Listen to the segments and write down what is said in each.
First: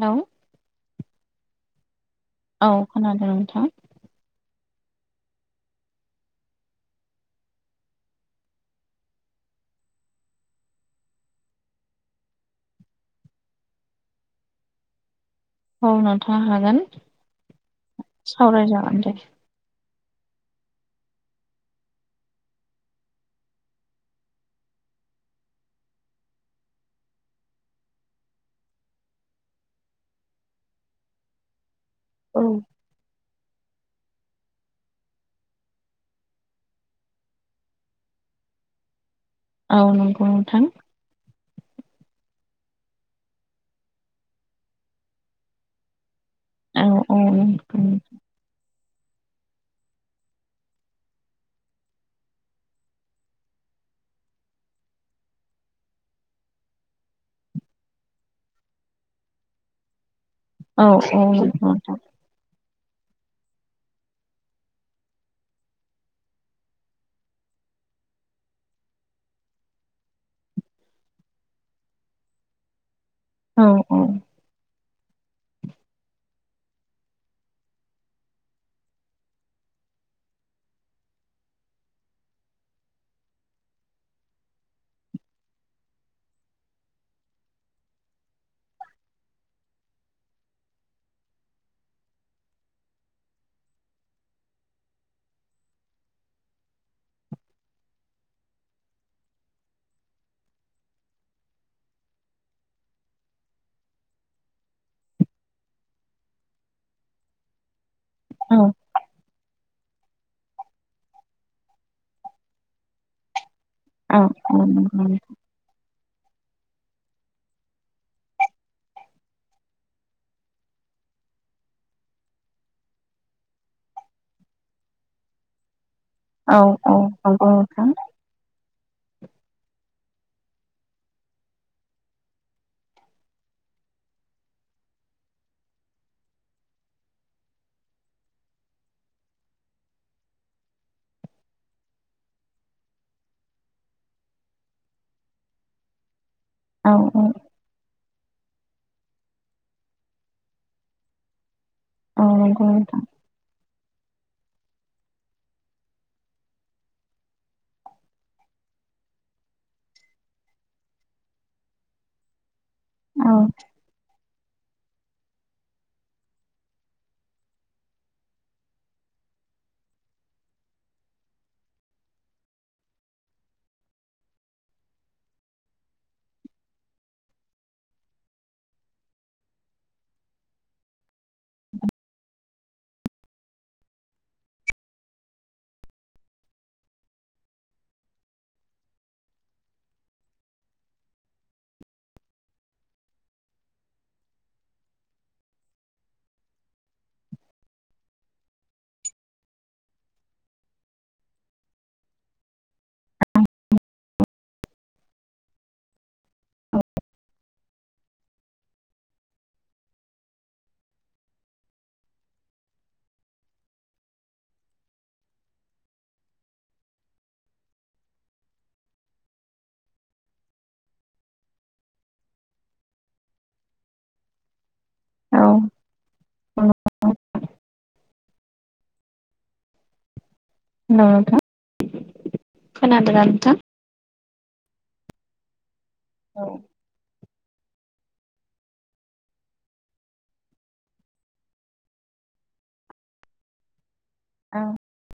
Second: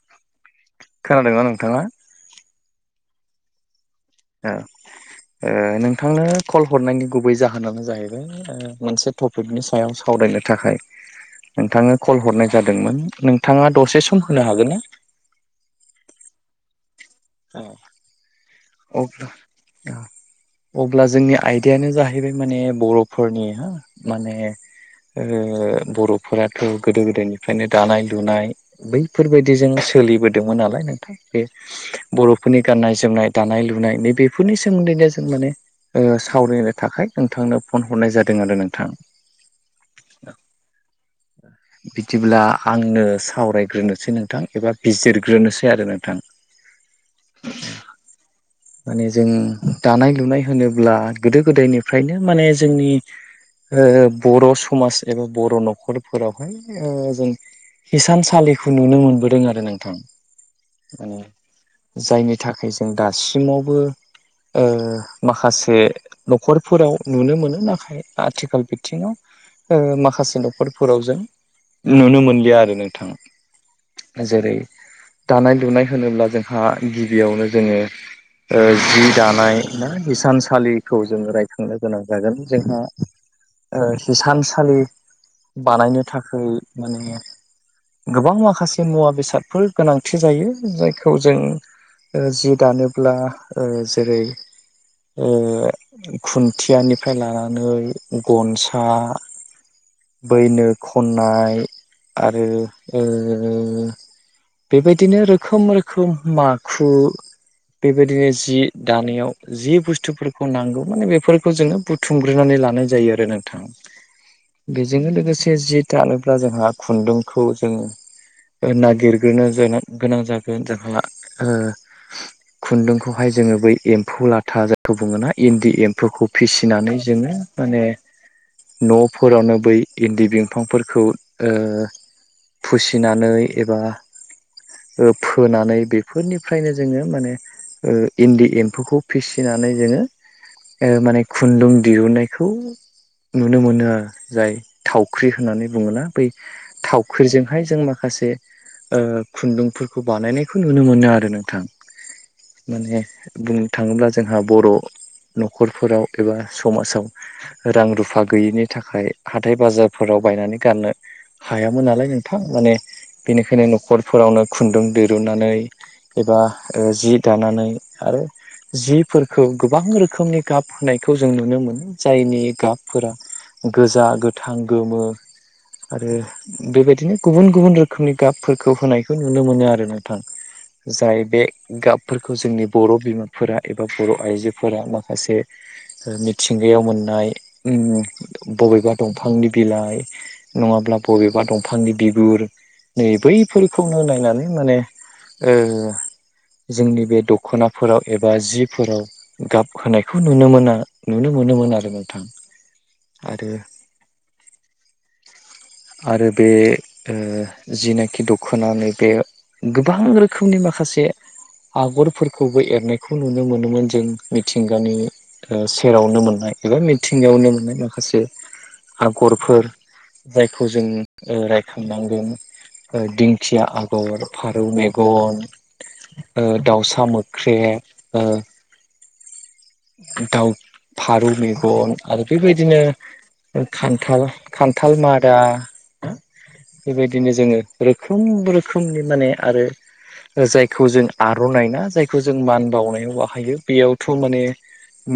नाव खोनादोंना नोंथाङा? औ खोनादों नोंथां। ओ। ओ नोंथांनो कल हरनायनि गुबै जाहोनानो जाहैबाय मोनसे टपिकनि सायाव सावराय बोनो थाखाय नोंथांनो कल हरनाय जादोंमोन नोंथाङा दसे सम होनो हागोन ना? औ नोंथां हागोन। अ सावरायजागोन दे। अब्ला अ अब्ला जोंनि आयदायानो जाहैबाय माने बर'फोरनि हो माने ओ बर'फोराथ' गोदो-गोदायनिफ्रायनो दानाय लुनाय बैफोरबायदिजों सोलिबोदोंमोन नालाय नोंथां बे औ बर'फोरनि गाननाय-जोमनाय दानाय-लु नाय बेफोरनि सोमोन्दै दा जों माने ओ सावरायनो थाखाय नोंथांनो फन हरनाय जादों आरो नोंथां औ नोंगौ नोंथां। बिदिब्ला आंनो सावरायग्रोनोसै नोंथां एबा बिजिरग्रोनोसै आरो नोंथां। औ औ [unintelligible] माने जों दानाय-लुनाय होनोब्ला गोदो-गोदायनिफ्रायनो माने जोंनि ओ बर' समाज एबा बर' न'खरफोरावहाय जों हिसानसालिखौ नुनो मोनबोदों आरो नोंथां। औ अ औ नंगौ नोंथां। जायनि थाखाय जों दासिमावबो ओ माखासे न'खरफोराव नुनो मोनो नाथाय आथिखाल बिथिङाव ओ माखासे न'खरफोराव जों नुनो मोनलिया आरो नोंथां औ औ जेरै दानाय लुनाय होनोब्ला जोंहा गिबियावनो जोङो ओ जि दानाय ना हिसानसालिखौ जोङो रायखांनो गोनां जागोन जोंहा ओ हिसानसालि बानायनो थाखाय माने गोबां माखासे मुवा बेसादफोर गोनांथि जायो जायखौ जों जि दानोब्ला ओ जेरै ओ खुन्थियानिफ्राय लानानै गनसा बैनो खन्नाय आरो ओ बेबायदिनो रोखोम रोखोम माखु बेबायदिनो औ जि दानायाव जि बुस स्थुफोरखौ नांगौ माने बेफोरखौ जोङो बुथुमग्रोनानै लानाय जायो आरो नोंथां। औ औ नंगौ बेजोंनो लोगोसे जि दानोब्ला जोंहा खुन्दुंखौ जों ओ नागिरग्रोनो जोनो गोनां जागोन जोंहा ओ खुन्दुंखौहाय जोङो बै एम्फौ लाथा जायखौ बुङोना इन्दि एम फौखौ औ फिसिनानै औ जोङो नंगौ माने नोंथां न'फोरावनो बै इन्दि बिफांफोरखौ ओ फुसिनानै एबा ओ फोनानै बेफोरनिफ्रायनो जोङो माने ओ इन्दि एम्फौखौ फिसिनानै जोङो ओ माने खुन्दुं दिहुननायखौ नुनो मोनो आ जाय थावख्रि होननानै बुङोना बै औ थावख्रिजोंहाय जों माखा खासे ओ खुन्दुंफोरखौ बानायनायखौ नुनो मोनो आरो नोंथां औ नंगौ माने नोंथां बुंनो थाङोब्ला जोंहा बर' न'खरफोराव एबा समाजाव रां रुफा गैयिनि थाखाय हाथाय बाजारफोराव बायनानै गाननो हायामोन नालाय नोंथां माने औ बेनिखायनो न'खरफोरावनो खुन्दुं दिरुनानै एबा ओ जि दानानै आरो जिफोरखौ गोबां रोखोमनि गाब होनायखौ जों नुनो मोनो जायनि गाबफोरा गोजा गोथां गोमो आरो बेबायदिनो गुबुन गुबुन रोखोमनि गाबफोरखौ होनायखौ नुनो मोनो आरो नोंथां जाय बे गाब फोरखौ जोंनि बर' बिमाफोरा एबा बर' आइजोफोरा माखासे ओ मिथिंगायाव मोननाय उम बबेबा दंफांनि बिलाइ नङाब ब्ला बबेबा दंफांनि बिगुर नै बैफोरखौनो नायनानै माने ओ जोंनि बे दख'नाफोराव एबा जिफोराव गाब होनायखौ नुनो मोना नुनो मोनोमोन आरो नोंथां आरो आरो बे ओ जिनाखि दखना नैबे गोबां रोखोमनि माखासे आगरफोरखौबो एरनायखौ नुनो मोनोमोन जों मिथिंगानि ओ सेरावनो मोननाय एबा मिथिंगायावनो मोननाय माखासे आगरफोर जायखौ जों ओ रायखांनांगोन ओ दिंखिया आगर फारौ मेग गन औ ओ दाउसा मोख्रेब ओ दाव हेलौ फारौ नोंथां मेगन आरो बेबायदिनो खोनादोंना नोंथां? ओ खान्थाल खान्थाल मादा औ दिनो जोङो रोखोम रोखोमनि माने आरो ओ जायखौ जों आर'नाइ ना जायखौ जों मान बावनायाव बाहायो बेयावथ' माने औ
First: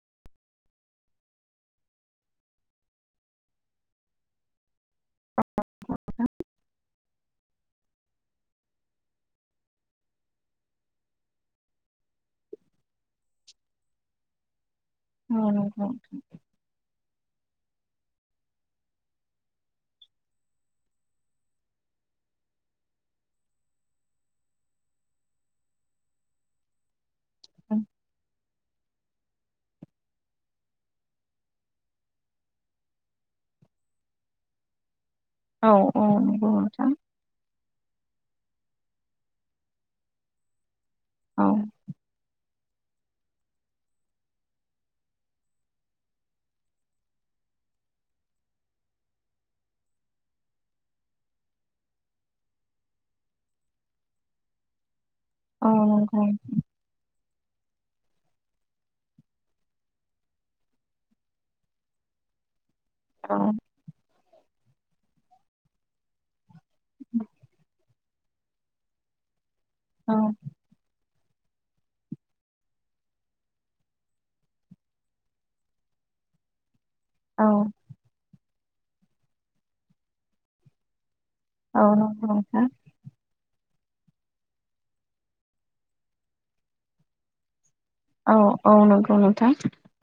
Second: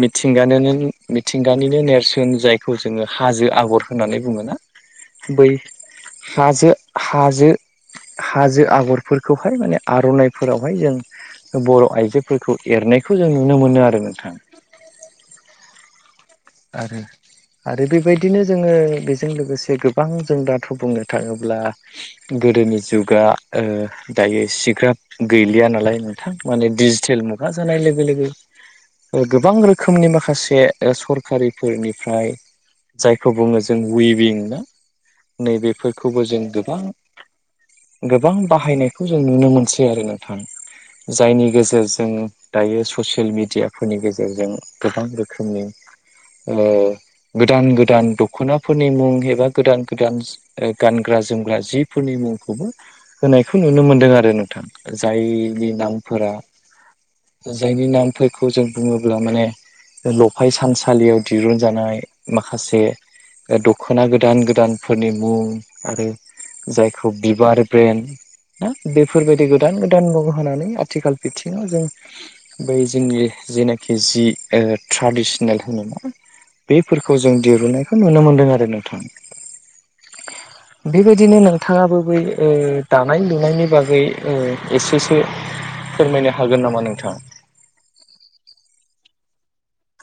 मि थिंगानोनोन मिथिंगानिनो नेरसोन जायखौ जोङो हाजो आगर होननानै बुङोना बै हाजो हाजो हाजो आगरफोरखौहाय माने आर'नाइफोराव हाय जों बर' आइजोफोरखौ एरनायखौ जों नुनो मोनो आरो नोंथां औ नंगौ नोंथां आरो आरो बेबायदिनो जोङो बेजों लोगोसे गोबां जों दाथ' बुंनो थाङोब्ला [inaudible] गोदोनि जुगा ओ दायो एसेग्राब गैलिया नालाय नोंथां माने डिजिथेल मुग गोबां रोखोमनि माखासे सरकारनि सरखारिफोरनिफ्राय जायखौ बुङो जों उइभिं ना औ नैबेफोरखौबो जों नंगौ गोबां नोंथां गोबां बाहायनायखौ जों नुनो मोनसै आरो नोंथां जायनि औ गेजेरजों दायो ससियेल मेडियाफोरनि गेजेरजों गोबां रोखोमनि गोदान गोदान दख'नाफोरनि मुं एबा गोदान गोदान गानग्रा जोमग्रा जिफोरनि मुं मुंखौबो होनायखौ नुनो मोनदों आरो नोंथां जायनि औ नंगौ नामफोरा जायनि नाम फोरखौ जों बुङोब्ला माने लफाय सानसालियाव दिरुनजानाय माखासे औ दख'ना गोदान गोदानफोरनि मुं आरो जायखौ बिबार ब्रेन ना बेफोरबायदि गोदान गोदान औ मुं होनानै आथिखालाव बिथिङाव जों बै जोंनि जेनाखि जि ट्रेडिसनेल बेफोरखौ जों दिरुननायखौ नुनो मोनदों आरो नोंथां, बेबादि बिदिनो औ नोंथाङाबो बै नंगौ ओ नोंथां दानाय लुनायनि बागै बै एसेसो फोरमायनो हागोन नामा नोंथाङा औ औ नंगौ नोंथां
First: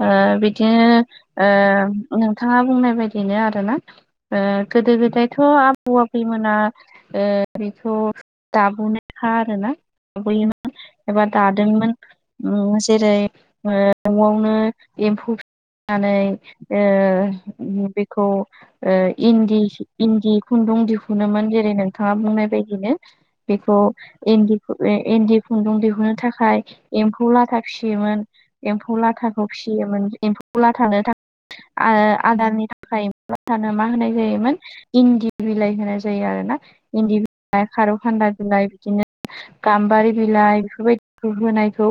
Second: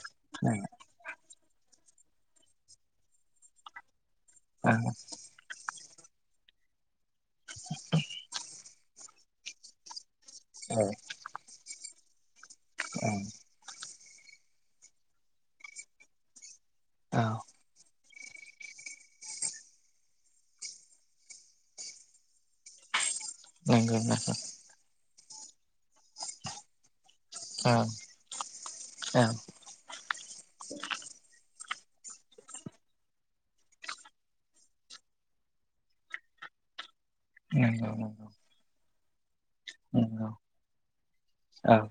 ओ बिदिनो ओ नोंथाङा बुंनाय बायदिनो आरो ना ओ गोदो गोदायथ' आ आबौ आबैमोना बेखौ दाबोनो ह आरो ना लाबोयोमोन एबा दादोंमोन ओ जेरै ओ न'आवनो एम्फौ फिनानै ओ बिखौ इन्दि इन्दि खुन्दुं दिहुनोमोन जेरै नोंथाङा बुंनाय बायदिनो बेखौ नंगौ नोंथां इन्दि इन्दि खुन्दुं दिहुनो थाखाय एम्फौ ला औ फिसियोमोन एम्फौ औ लाथाखौ फिसियोमोन एम्फौ लाथानो थाखाय आ आदारनि थाखाय मा होनाय जायोमोन इन्दि बिलाइ होनाय जायो आरो ना इन्दि बिलाइ खारौ नंगौ खान्दाय बिलाइ बिदिनो गाम्बारि बिलाइ बेफोरबायदिखौ होनायखौ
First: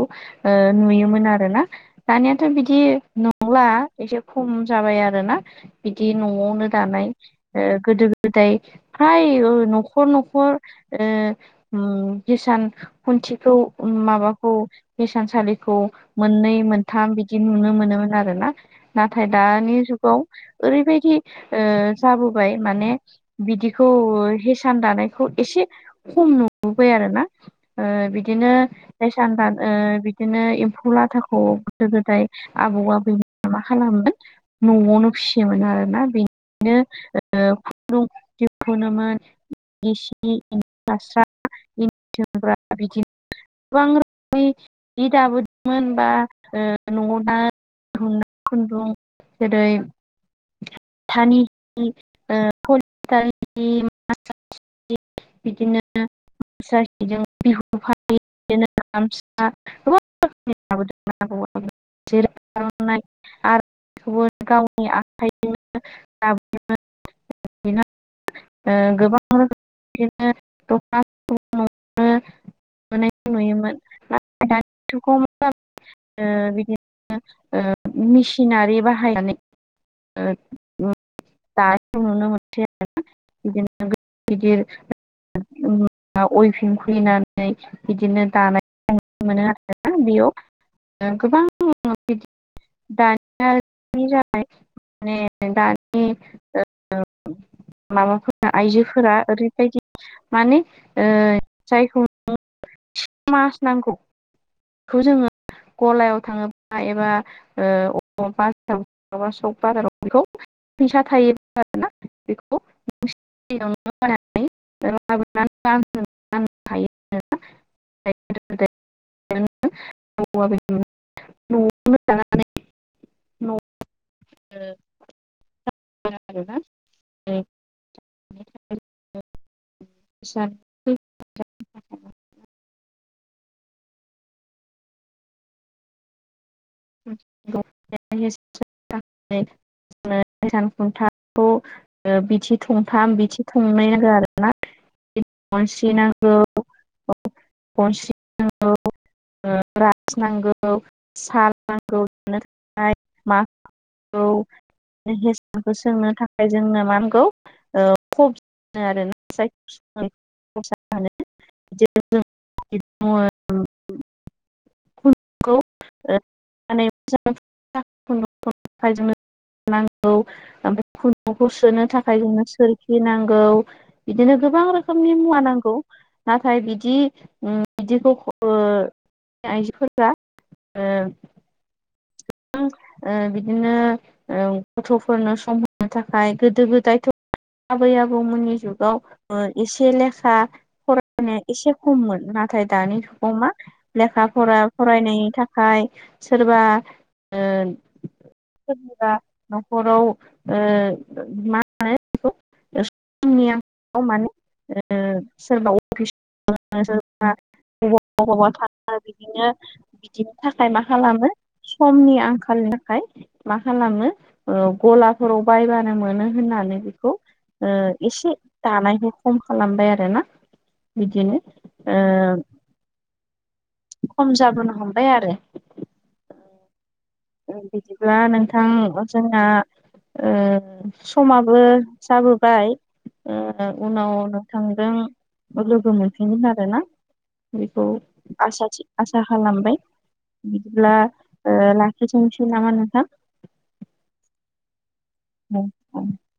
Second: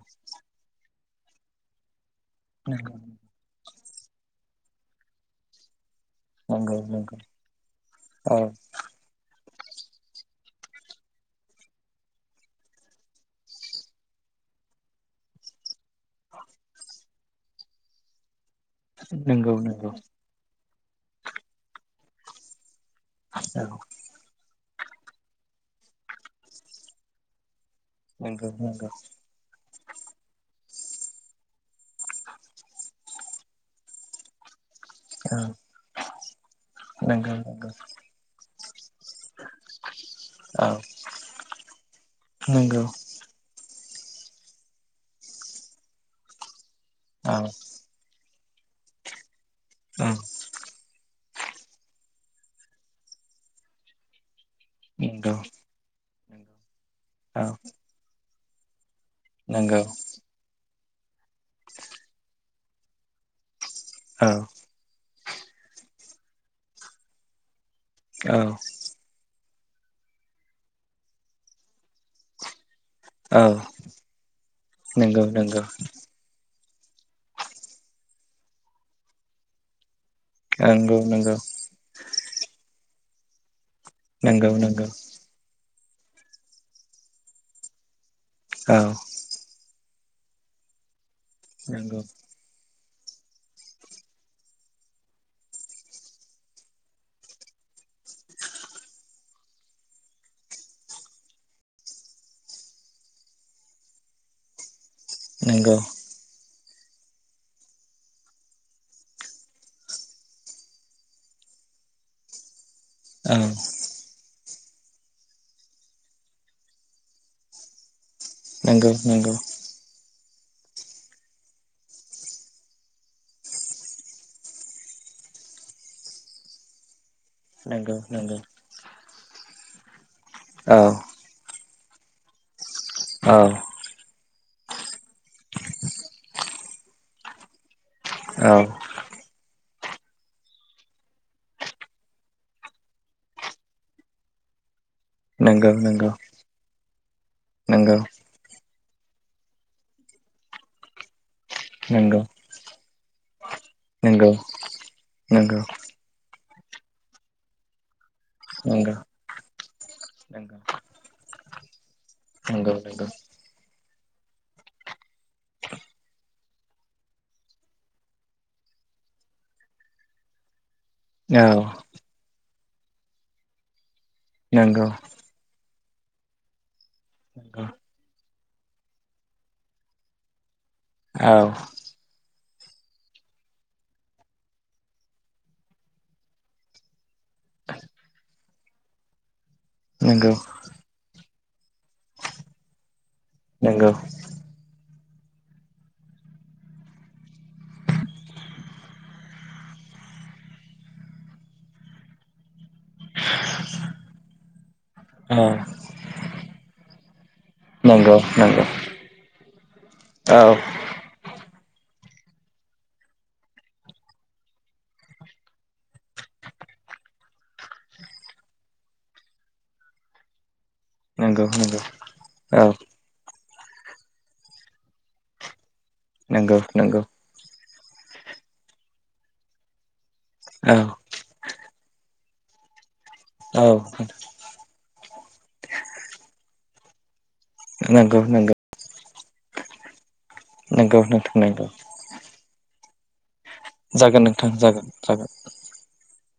नुयोमोन आरोना दानियाथ' बिदि नंला एसे खम जाबाय आरो ना बिदि न'आवनो दानाय नंगौ गोदो गोदाय औ फ्राय नखर-नखर ओ उम इसान खुनथिखौ माबाखौ इसानसालिखौ मोननै मोनथाम बिदि नुनो मोनोमोन आरोना नाथाय नंगौ नंगौ दानि जुगाव ओरैबायदि जाबोबाय माने औ बिदिखौ हिसान दानायखौ एसे खम नुबोबाय आरो ना ओ बिदिनो नंगौ नंगौ इसान दान एम्फौ लाथाखौ गोदो गोदाय आबौ आबैमोना मा खालामोमोन न'आवनो औ फिसियोमोन आरो ना बेनिनो नंगौ ओ नंगौ खन्दुं औ खनोोन्रा नंगौ बिदिनो [inaudible] नंगौ [unintelligible] गोबां रोखोमनि जि दाबोदोंमोन बा न'आव दा औ नंगौ औ खुन्दुं जेरै औ मातानि जि, कलसुतानि जि नंगौ औ बिदिनोिजों बिहु फालि बिदि [unintelligible] नंगौ गो आरो [unintelligible] बेखौबो औ गावनि आखाइजों [inaudible] ला औ बे गोबां [inaudible] दनानायखौ नुयोमोन औ [inaudible] दानि मा नंगौ नंगौ खालाम बिदिनो मेसिनारि बाहायनानै नंगौ नंगौ द मोनसे [inaudible] बिदिनो नंगौ गिदिर नंगौ [inaudible] ओ अयफिं खुलिनानै बिदिनो दा औ मोनो आरोना बेयाव ओ गोबां नंगौ बिदि दानिया मान दानि [unintelligible] माबाफोरा आइजोफोरा ओरैबायदि माने जायखौ म [unintelligible] नांगौ जोङो नंगौ बेखौ गलायाव थाङोब बा एबा' ओ अबावबाय सक बाजाराव बेखौ फैसा थायो [inaudible] नङा मोना [unintelligible] हायो [unintelligible] नोंगौ नोंगौ। न बे न'आवनो जानानै न [unintelligible] ा [unintelligible] नोंगौ नोंगौ। [unintelligible] औ [unintelligible] औ सान खुन्थाखौ बिथि थंथाम बिथि थंनै हो आरोना। नंगौ खनस्रि नंगौ नांगौ नंगौ खनस्रि नांगौ [unintelligible] नांगौ साल [unintelligible] ओमफ्राय नंगौ नंगौ नंगौ जोंनो मा होनगौ खबानो नंगौ नंगौ औ नंगौ आरो औ नाय [unintelligible] जे नोंगौ नोंगौ। [unintelligible] [unintelligible] नांगौ ओमफ्राय खुन्दुंखौ नंगौ सोनो थाखाय जोंनो सोरखि नांगौ। बिदिनो गोबां नंगौ रोखोमनि मुवा नांगौ। नाथाय बिदि ओम बिदिखौ ओ आइजोफोरा ओ औ ओ बिदिनो ओ गथ'फोरनो सम होनो थाखाय गोदोबो दायथ' आबै-आबौमोननि जुगाव एसे नंगौ लेखा फरायनाया एसे खममोन। नाथाय दानि समा नंगौ लेखा-फरा फरायनायनि थाखाय सोरबा ओ न'खराव मा मो बेखौ [unintelligible] आंनि [unintelligible] माने औ सोरबा अफिस सोरबा [unintelligible] नंगौ नंगौ बबावबा बबावबा औ थाङो बिदिनो बिदिनि औ थाखाय मा खालामो समनि आंखालनि थाखाय मा खालामो ओ गलाफोराव बायबानो मोनो होननानै बेखौ ओ एसे दानायखौ खम खालामबाय आरोना। बिदिनो ओ खम जाबोनो हमबाय आरो। नंगौ नंगौ। बिदिब्ला नोंथां जोंना ओ समाबो जाबोबा बाय ओ‌ उनाव नोंथांजों लोगो मोनफिनगोन आरोना। बेखौ नंगौ नंगौ आसा थि आसा खालामबाय बिदिब्ला नंगौ नोंथां ओ नंगौ ला खिनोसै नामा नोंथां? जागोन नोंथां जागोन। जागोन [unintelligible]